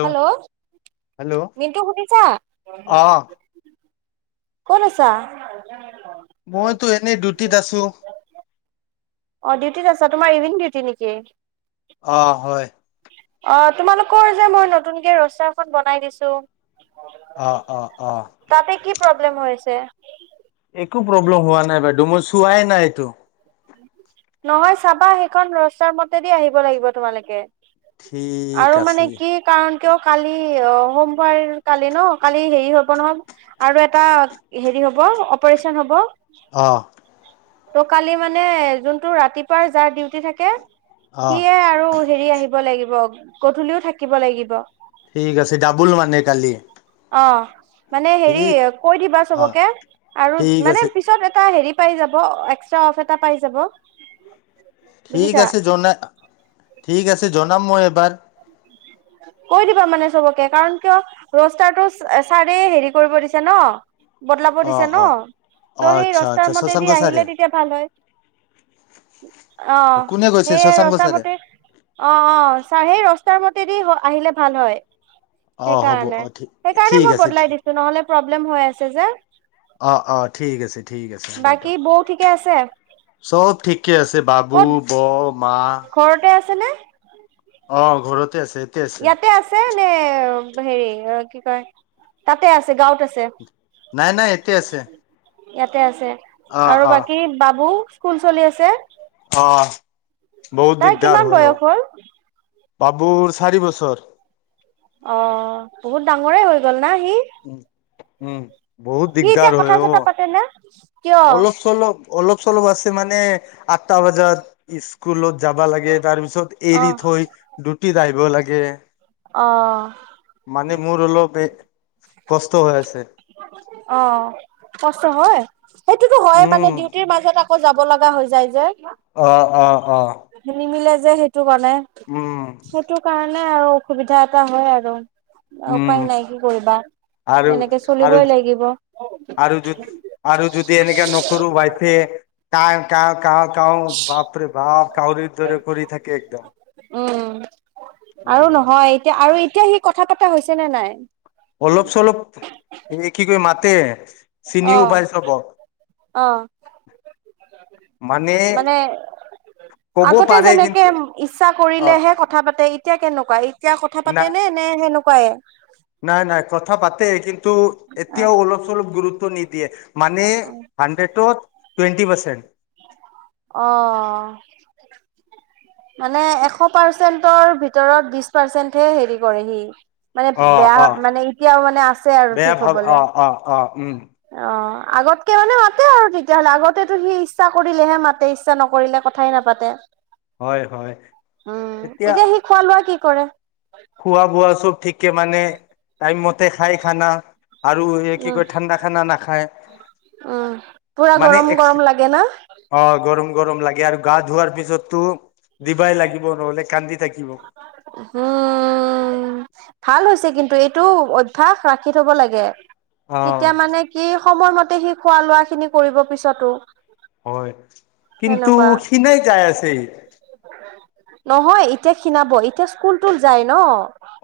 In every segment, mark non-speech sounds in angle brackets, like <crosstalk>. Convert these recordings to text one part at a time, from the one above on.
Hello, hello Mintu শুনিছা? অ ক'ত আছা? মইতো এনেই ডিউটিত আছো। অহ', ডিউটিত আছা। তোমাৰ ইভিনিং ডিউটি নেকি? অহ', হয়। অহ', তোমালোকৰ যে মই নতুনকে ৰচাখন বনাই দিছো। অহ', -অহ', -অহ', তাতে কি প্ৰব্লেম হৈছে। হোৱাই নাইটো। নহয় চাবা, সেইখন ৰচাৰ মতেদি আহিব লাগিব তোমালোকে। ঠিক আৰু আছে মানে কি, কাৰণ কিয় কালি অ সোমবাৰ কালি ন, কালি হেৰি হ'ব নহয় আৰু এটা হেৰি হ'ব অপাৰেচন হ'ব। অ' তো কালি মানে যোনটো ৰাতিপুৱা যাৰ ডিউটি থাকে অ সিয়ে আৰু হেৰি আহিব লাগিব। গধূলিও থাকিব লাগিব, ঠিক আছে, ডাবুল মানে কালি অ' মানে হেৰি ঠিক কৈ দিবা অ চবকে, আৰু ঠিক মানে আছে পিছত এটা হেৰি কেই যাব, এস্ত্ৰা আছে। এটা পাই যাব। ঠিক বুজিছা আছে, জনা ঠিক আছে। জনাম মই এবাৰ। কৈ দিবা মানে চবকে কাৰণ, কিয়? ৰষ্টাৰটো ছাৰে হেৰি কৰিব দিছে ন? বদলাব অ দিছে ন? অ অ ত সেই আচ্ছা ৰষ্টাৰ আচ্ছা মতেদি শশাংক আহিলে ছাৰে তেতিয়া ভাল হয়। অ কোনে গৈছে সেই শশাংক ৰসা ছাৰে পটি অ অ চা সেই ৰ তাৰ মতেদি আহিলে ভাল হয়। অ হ'ব সেইকাৰণে অ ঠিক সেইকাৰণে ঠিক মই আছে বদলাই ঠিক দিছোঁ নহ'লে প্ৰব প্ৰব্লেম হৈ আছে যে অ অ ঠিক আছে ঠিক আছে বাকী বাইদেউ। বৌ ঠিকে আছে চব ঠিকে আছে বাবু, ক'ত বৌ, মা ঘৰতে আছে। আছে নে? অ ঘৰতে আছে। ইয়াতে আছে নে হেৰি অ কি কয়? তাতে আছে, গাঁৱত আছে। নাই নাই ইয়াতে আছে। ইয়াতে আছে। অ আৰু অ বাকী বাবু স্কুল চলি আছে। অ বহুত তাৰ দিকদাৰ কিমান হয় অ। বয়স হ'ল বাবুৰ চাৰি বছৰ। অ বহুত ডাঙৰে হৈ গ'ল না সি উম উম সি এতিয়া কথা চথা পাতে নে? অলপ-চলপ অলপ-চলপ আছে মানে আঠটা বজাত স্ কুলত যাব লাগে, তাৰ পিছত অ এৰি থৈ ডিউ টিত আহিব লাগে। মানে মোৰ অলপ এই কষ্ট হৈ আছে। অঁ কষ্ট হয় সেইটোতো হয় মানে উম ডিউটিৰ মাজত আকৌ যাব লগা হৈ যায় যে অঁ অঁ অঁ নিমিলে যে সে ইটো কাৰণে। সেইটো কাৰণে মানে আৰু অসুবিধা এটা হয় আৰু উম উপায় নাই কি কৰিবা আৰু এনেকে আৰু চলিবই লাগিব আৰু যদি আৰু যদি এনেকৈ নকৰো বাইছে তাই কা ক কাহ বাপৰে বাপ কাউৰীক দৰে কৰি থাকে একদম উম আৰু উম নহয় এতিয়া আৰু এতিয়া সি কথা পতা হৈছে নে নাই অলপ চলপ কি ক মাত তে অঁ অঁ মানে ক'ব আগতে পাৰে যেনেকৈ কিন্তু ইচ্ছা অ কৰিলেহে কথা পাতে এতিয়া কেনেকুৱা পাই এতিয়া কথা না পাতে নে নে সেনেকা কয় নাই নাই কথা পাতে কিন্তু এতিয়াও অলপ চলপ গুৰুত্ব নি দিয়ে মানে হাণ্ড্ৰেড টুৱেণ্টি পাৰ্চেণ্ট অ মানে এশ পাৰ্চেন্টৰ ভিতৰত বিশ পাৰ্চেন্টহে হেৰি কৰে সি মানে অ অ বেয়া মানে এতিয়াও মানে আছে আৰু বেয়া ঠিক ভাব অ হবলৈ অ অ উম অঁ আগতকৈে মানে মাতে আৰু তেতিয়াহলে আগতেতো সি ইচ্ছা কৰিলেহে মাতে ইচ্ছা নকৰিলে কথাই নাপাতে হয় হয় উম এতিয়া সি খোৱা লোৱা কি কৰে খোৱা বোৱা চব ঠিকে মানে টাইম ম। খাই খানা। আৰু এই কি উম কয় ঠাণ্ডা খানা নাখায় উম পুৰা মানে গৰম এক্স গৰম লাগে না। অ গৰম গৰম লাগে আৰু গা ধোৱাৰ পিছততো। দিবাই লাগিব নহ'লে কান্দি থাকিব। উ ভাল হৈছে কিন্তু এইটো অভ্যয়াস ৰাখি থব লাগে। অ তেতিয়া মানে কি। সময়মতে সি খোৱা লোৱা খিনি কৰিব পিছতো। হয় কিন্তু সেনেকুৱা সিনাই যাই আছে। নহয় এতিয়া খিনাব এতিয়া স্কুল তুল যায় ন।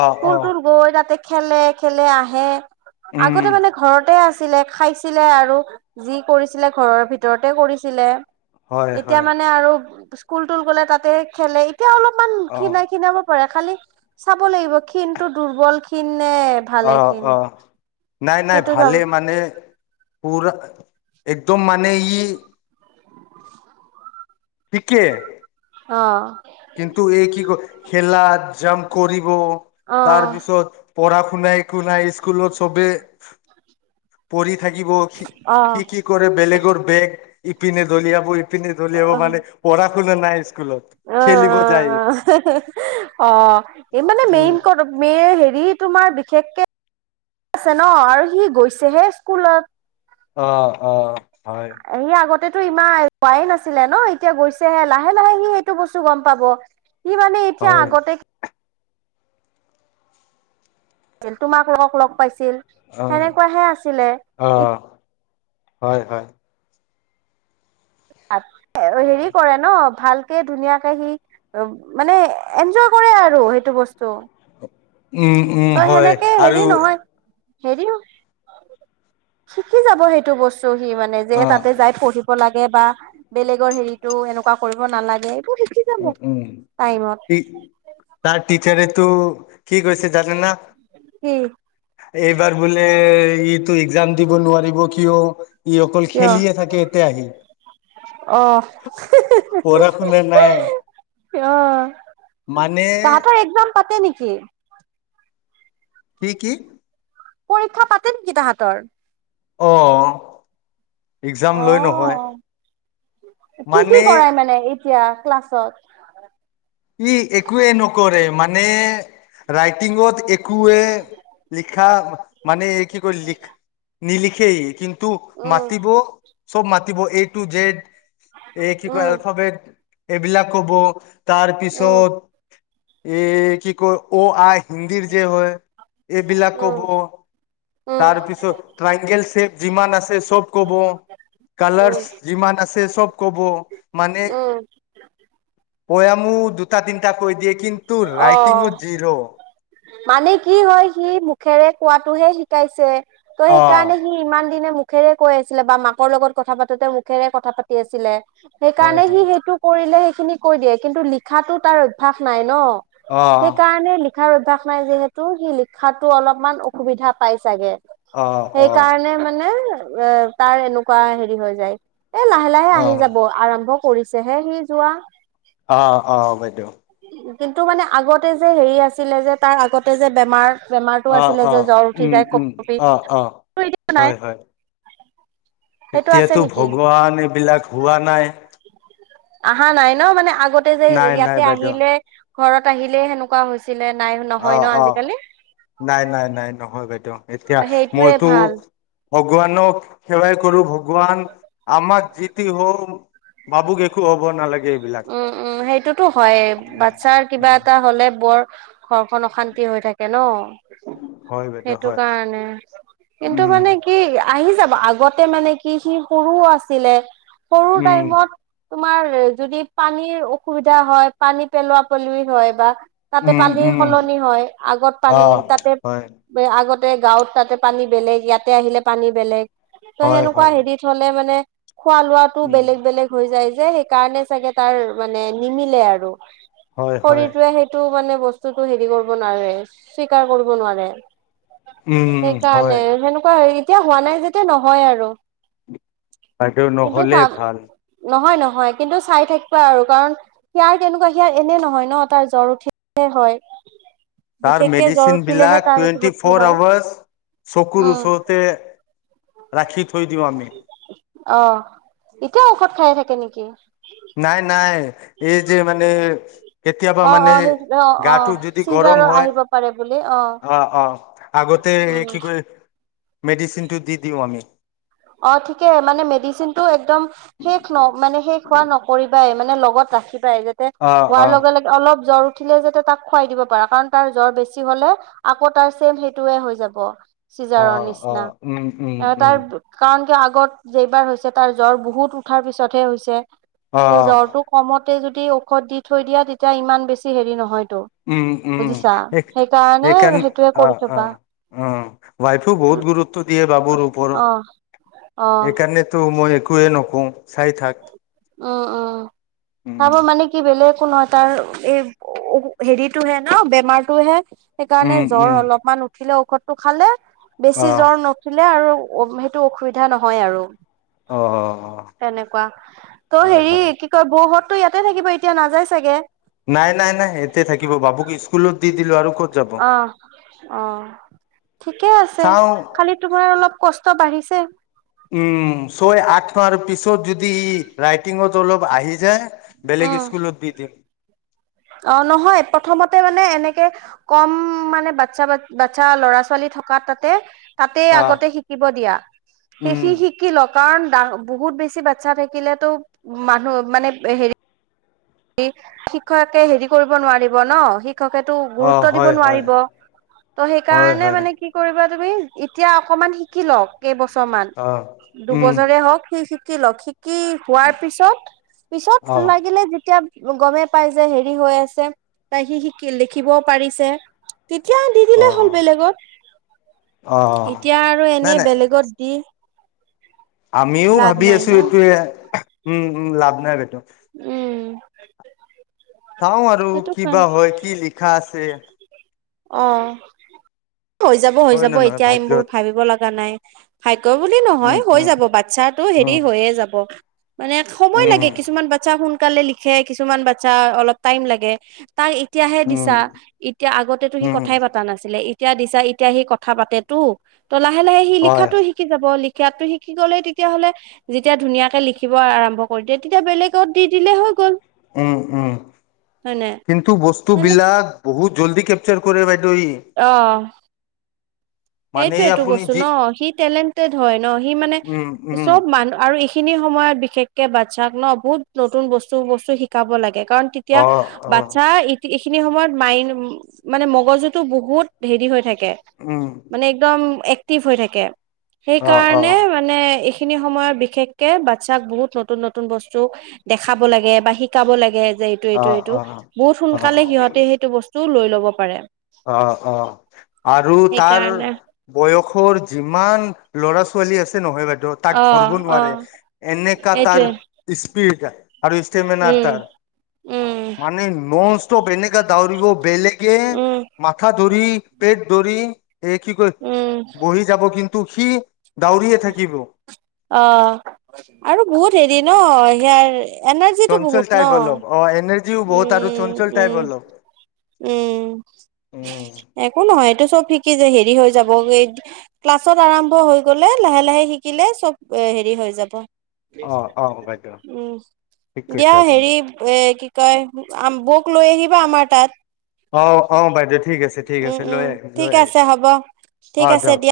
অ ফুল অ তোৰ গৈ তাতে। খেলে খেলে আহে। আগতে উম মানে ঘৰতে আছে। ছিলে খাইছিলে আৰু যি কৰিছিলে ঘৰৰ ভিতৰতে কৰিছিলে। হয় এতিয়া হয় মানে আৰু। কুল তুল গ'লে তাতে খেলে। এতিয়া অলপমান অ কিনাই কিনাব পাৰে। খালি চাব লাগিব ক্ষীণতটো দুৰ্বল ক্ষীণ। নে ভালে অ ক্ষীণ অ নাই নাই সেইটো চাব ভালে মানে পৰা। একদম মানে ই। <unintelligible> শিকে। অহঁ। কিন্তু এই কি ক হলা জাম্প কৰিব। অ তাৰ পিছত। পঢ়া শুনাাই একো নাই স্কুলত চবে পঢ়ি। থাকিব অ কি কি কৰে বেলেগৰ বেগ। ইপিনে দলিয়াবোৰ। পি ধল আহব অ মানে পঢ়া শুনা নাই স্কুলত। অ, খেলিব যায় অ, অ, অ, এই মানে উম মেইন কত ম হেৰি। তোমাৰ বিশেষকে আছে ন আৰু সি গৈছেহে স্কুলত। অহ, অহ। এ আগততে। ততেতটো ইমান হোৱাই নাছিলে ন এতিয়া গৈছেহে লাহে লাহে সি সেইটো বস্তু গম পাব। কি মানে এতিয়া হয় আগতে। তোমাক লক লগ পাইছিল। অ সেনেকুৱাহে আছিলে অ ই। হয় হয়। <unintelligible> হেৰি কৰে ন ভালকে ধুনীয়াকে সি মানে এনজয় কৰে আৰু সেইটো বস্তু। উম্ উম হয় আৰু। হেৰিও, শিকি যাব সেইটো বস্তু। হি মানে যে অ তাতে যাই পঢ়ি। লাগে বা বেলেগৰ হেৰিতো এনেকুৱা কৰিব নালাগে। শিকি যাব উ উম টাইমত সি তাক টিচাৰেটো। কি কৈছে জানে না? কি এইবাৰ বোলে। ই এইটো এক্সাম। দিব নোৱাৰিব কিয়? ই অকল কিয় খেলিয়ে থাকে এতি আহি। অ পঢ়া শুনা নাই। মানে <inaudible> তাহাঁতৰ এক্সাম। পাতে নেকি? কি কি? পৰীক্ষা পাতে নেকি তাহাঁতৰ? অহ। অ, কি কি মানে কৰাই মানে এতিয়া? ক্লাছত? ই একো এই নকৰে মানে। ৰাইটিংত একোএ লিখা মানে। কি কৰি লিখ নিলিখ। খেই কিন্। টো উম, মাতিব চব মা। তিব এ টু জেড। এই কি কয়, উম, এলফাবেট। এইবিলাক কব। উম, তাৰপিছত। এ কি কয় অ আহ। হিন্দিৰ যে হয়, এইবিলাক কব, উম, উম, তাৰপিছত ট্ৰাইংগেল চ্বেপ যিমান আছে চব কব, উম, কালাৰছ যিমান আছে চব কব, মানে। উম, পয়ামো দুটা তিনিটা। কৈ দিয়ে, কিন্তু ৰাইটিংত অ', জিৰো। মানে কি হয় সি মুখেৰে কোৱাটোহে শিকাইছে। ত' অ সেইকাৰণে সি ইমান দিনে মুঠ মুখেৰে কৈ আছিলে বা মাকৰ লগত কথা পাতোতে মুখেৰে কথা পাতি আছিলে হয় সেইকাৰণে সি হয় সেইটো কৰিলে খিনি কৈ দিয়ে কিন্তু লিখাতো তাৰ অভ্য়াস নাই ন অ সেইকাৰণে লিখাৰধ নাই যিহেতু সি লিখাতো অলপমান অসুবিধা পাই চাগে অ সেইকাৰণে মানে এ তাৰ এনেকুৱা হেৰি হৈ যায় এ লাহে লাহে আহি যাব আৰম্ভক কৰিছে হে সি যোৱা অ অ বদ কিন্তু মানে আগতে যে হেৰি আছিলে যে তাৰ আগতে যে বেমাৰ বেমাৰতটো অ আছিলে অ যে জ্বৰ উঠি উম যায় কপ উম কপি অ অ এতিয়া নাই হয় হয় সেইটো আছে এতিয়াতো নেকি? ভগৱান এইবিলাক হোৱা নাই অহা নাই ন মানে আগ আগতে যে নাই নাই ইয়াতে বাইদেউ আহিলে ঘৰত আহিলে সেনেকুৱা হৈছে অ অ নাই নাই নাই নহয় বাইদেউ এতিয়া সেইটোয়ে মইতো ভাল। ভগৱানক সেৱাই কৰো ভগৱান আমাক যিটি হওওঁ ভাবুক একো হ'ব নালাগে এইবিলাক উম উম সেইটোতো হয় উ বাচ্ছাৰ উ কিবা এটা হলে বৰ ঘৰখন অশান্তি হৈ থাকে ন হয় বাইদেউ হয় ানে কিন্তু উম মানে কি আহি যাব আগতে মানে কি সি সৰুও আছিলে সৰু উম টাইমত তোমাৰ যদি পানীৰ অসুবিধা হয় পানী পেলোৱা পল হয় বা তাতে উম পানী উম সলনি হয় আগত অ পানী তাতে হয় আগত তাতে গাঁৱত তাতে পানী বেলেগ ইয়াতে আহিলে পানী বেলেগ ত হয় সেনেকুৱা হয় হেৰিত হলে মানে খোৱা লোৱাতো উম বেলেগ বেলেগ হৈ যায় যে সেইকাৰণে চাগে তাৰ মানে নিমিলে আৰু হয় হয় শৰীৰটোৱে সেইটো মানে বস্তুতটো হেৰি কৰিব নোৱাৰে স্বীকাৰ কৰিব নোৱাৰে উম হয় সেইকাৰণে সেনেকুৱা হে এতিয়া হোৱা নাই যোয়া নহয় আৰু। বদে নহলে ভাল। হয় কিন্তু চাই থাকিবা আৰু কাৰণ সয়াৰ তেনেকুৱা সিয়াৰ এনে নহয় ন, তাৰ জ্বৰ উঠিলে হয়। তাৰ বিশেষকে জ্বৰ মেডিচিন উঠিলেহে বিলাক তাৰ এইটো টুৱেণ্টি বস্তু ফৰ হয় আৱ চকু উম ৰুষতে ৰাখি থৈ দি অ' এতিয়া <unintelligible> াত খাই থাকে নেকি? নাই নাই এই যে মানে কেতিয়াবা অ মানে অ সেই অ অ গাটো যদি গৰম চিজাৰৰ হয়, আহিব পাৰে বুলি অ অঁ-অঁ, আগতে উম কি কয় মেডিচিনটো দি দিওঁ আমি। অ ঠিকে মানে মেডিচিন টো একদম শেষ ন মানে শেষ হোৱা নক কৰিবাই মানে লগত ৰাখিব যাতে অ অ হোৱাৰ লগে লগে অলপ জ্বৰ উঠিলে যাতে তাক খুৱাই দিব পাৰা কাৰণ তাৰ জ্বৰ বেছি হলে আকৌ তাৰ ছেম সেইটোয়ে হৈ যাব। চিজাৰৰ অ-অ, নিচিনা তাৰ উম-উম-উম। কাৰণ কিয় আগত যেইবাৰ হৈছে তাৰ জ্বৰ বহুত উঠাৰ পিছতহে হৈছে। অ ত' জ্বৰটো কমত যদি ঔষধ দি থৈ দিয়া তেতিয়া ইমান বেছি হেৰি নহয়। উম-উম, সেকাৰ সেইটোৱে কৰি অ-অ, থবা উ ৱাইফও বহুত গুৰুত্ব দিয়ে বাবুৰ অ ওপৰত। অ সেইকাৰণে তো মই একোৱেই নকওঁ। চাই থাক। উম চাব মানে কি বেলেগ কোনো এটা এই হেৰিতটোহে ন, বেমাৰটোহে সেইকাৰণে উম জ্বৰ উম অলপমান উঠিলেও ৰতটো খালে অ বেছি জ্বৰ নুঠিলে আৰু অ সেইটো অসুবিধা নহয় আৰু। অঁ-অঁ-অঁ। কোৱা, তৌ হেৰি কি কয় বহুত তো ইয়াতে থাকিব। এতিয়া নাযায় চাগে? নাই নাই নাই এতে থাকিব বাবুক স্কুলত দি দিলো আৰু ক'ত যাব অ অ ঠিকে চাওঁ? ত বাঢ়িছে। উম ছয় আঠ ন পিছ ত যদি ৰাইটিঙত অলপ আহি যায় বেলেগ উম স্কুলত দি দিম। অ নহয় প্ৰথমতে মানে এনেকে কম মানে বাচ্ছা বাচ্ছা লৰা ছোৱালী থকা তাতে তাতেই আহ আগতে শিকিব দিয়া সেই সি উম শিকি লওক। কাৰণ বহুত বেছি বাচ্ছা থাকিলেতো মানুহ মানে হেৰি শ্ষকে <unintelligible> হেৰি কৰিব নোৱাৰিব ন শিক শিক্ষকেতো অ গুৰুত্ব দিব হয় হয় নোৱাৰিব ত' হয় সেইকাৰণে হয় মানে কি কৰিব তুমি এতিয়া অকমান শিকি ল কেইবছৰ মান অ উম দুবছৰে হওক সেই শিকি লওক কি হোৱাৰ পিছত পিছত অ লাগিলে যেতিয়া ম গমে পাই যে হেৰি হৈ আছে তাই সি শি লিখিবও পাৰিছে তেতিয়া দি অ দিলেই হ'ল বেলেগত অ এতিয়া আৰু নাই এনে নাই বেলেগত দি আমিও লাভ ভাবি নাই আছো ন এইটোোৱে উম উম লাভ নাই বেটো উম চাওঁ আৰু সেইটো কাৰণ কিবা হয় কি লিখা আছে আহ হৈ যাব হৈ হয় যাব নে নহয় এতিয়া এইবোৰ ভাগ্যত ভাবিব লগা নাই খ বুলি নহয় উম হৈ যাব উম বাচ্ছাতটো হেৰি উম হৈয়ে যাব মানে সময় লাগে উম কিছুমান বাচ্ছা শুন সকালে লিখে কিছুমান বাচ্ছা অলপ টাইম লাগে তাক এতিয়াহে দিছা উম এতিয়া আগত ত সি উম, কথাই পা নাছিল এতিয়া দিছা এতিয়া সি কথা পাতে তো ত লে লাহে সি হয়। লিখাতটো শিকি যাব ল খাতটো শিকি গলেই তেতিয়াহ'লে যেতিয়া ধুনীয়াকে লিখিব আৰম্ভ কৰি দিয়ে তেতিয়া বেলেগত দি দিলে হৈ গ'ল উম উম হয় নাই কিন্তু বস্তু বিলাক বহুত জল্দি ক কেপচাৰ কৰে ব আহ মানে এইটোয়ে টো আপুনি বস্তু যি ন', সি টেলেণ্ট, টেড হয়। ন ', সি মানে উম, উম, চব মানুহ আৰু, খিনি সময়ত বিশেষকে বাচ্ছাক ন', বহুত নতুন বস্তু -বস্তু শিকাব লাগে। কাৰণ তেতিয়া অ', অ', বাচ্ছা, এইখিনি সময়ত মাইন মানে মগজুতটো বহুত হেৰি হৈ থাকে। কে, উম, মানে একদম, এক্টিভ হৈ থাকে। অ', সেইকাৰণে অ', মানে, - হিখিনি সময়ত বিশেষকে বাচ্ছাক বহুত নতুন- -নতুন বস্তু দেখাব লাগে বা শিকাব লাগে। যে এইটো- অ', এইটো -এইটো। অ', বহুত অ', সোনকালে সিহতে সেইটো বস্তু, তোৰ লৈ ল'ব পাৰে। অহ ', - অহ ', আৰু তাত, আৰ সেইকাৰণে বয়সৰ যিমান, ল'ৰা -ছোৱালী আছে নহয় ব, তাক অ ধৰব অ নোৱাৰে এনেকা তাৰ এইটোৱে স্পীড। আৰু ইষ্টেমেনাৰ উম তাৰ, উম, মানে নন- ষ্টপ এনেকা, দাওৰিব বেলেগ, উম, ' কথা ধৰি, পেট ধৰি, এই কি কয় উম, বহি যাব কিন্তু। সি, দাউৰিয়ে থাকিব অ', আৰু বহুত এদিন, ন', হিয়াৰ এনাৰ্জিটো বহুত নহ ', সিও বহুত আৰু চঞ্চল টাইপ হয় অলপ। উম উম ', একো নহয়। এইটো চব শিকি যে হেৰি হৈ যাব গে, ক্লাছত আৰম্ভ হৈ গলে লাহে- লাহে শিকিলে চব হেৰি হৈ যাব। অ অ বাইদেউ উম ঠিক ', দিয়া কৈছে আপুনি হেৰি এ', কি, কয় বৌক লৈ আহিবা আমাৰ তাত। অ', - অ', বাইদেউ, ঠিক আছে ঠিক আছে উম', - লৈ উম', আহিম লৈ ঠিক আহিম আছে হ'ব, অ ঠিক আছে যাওক দিয়া।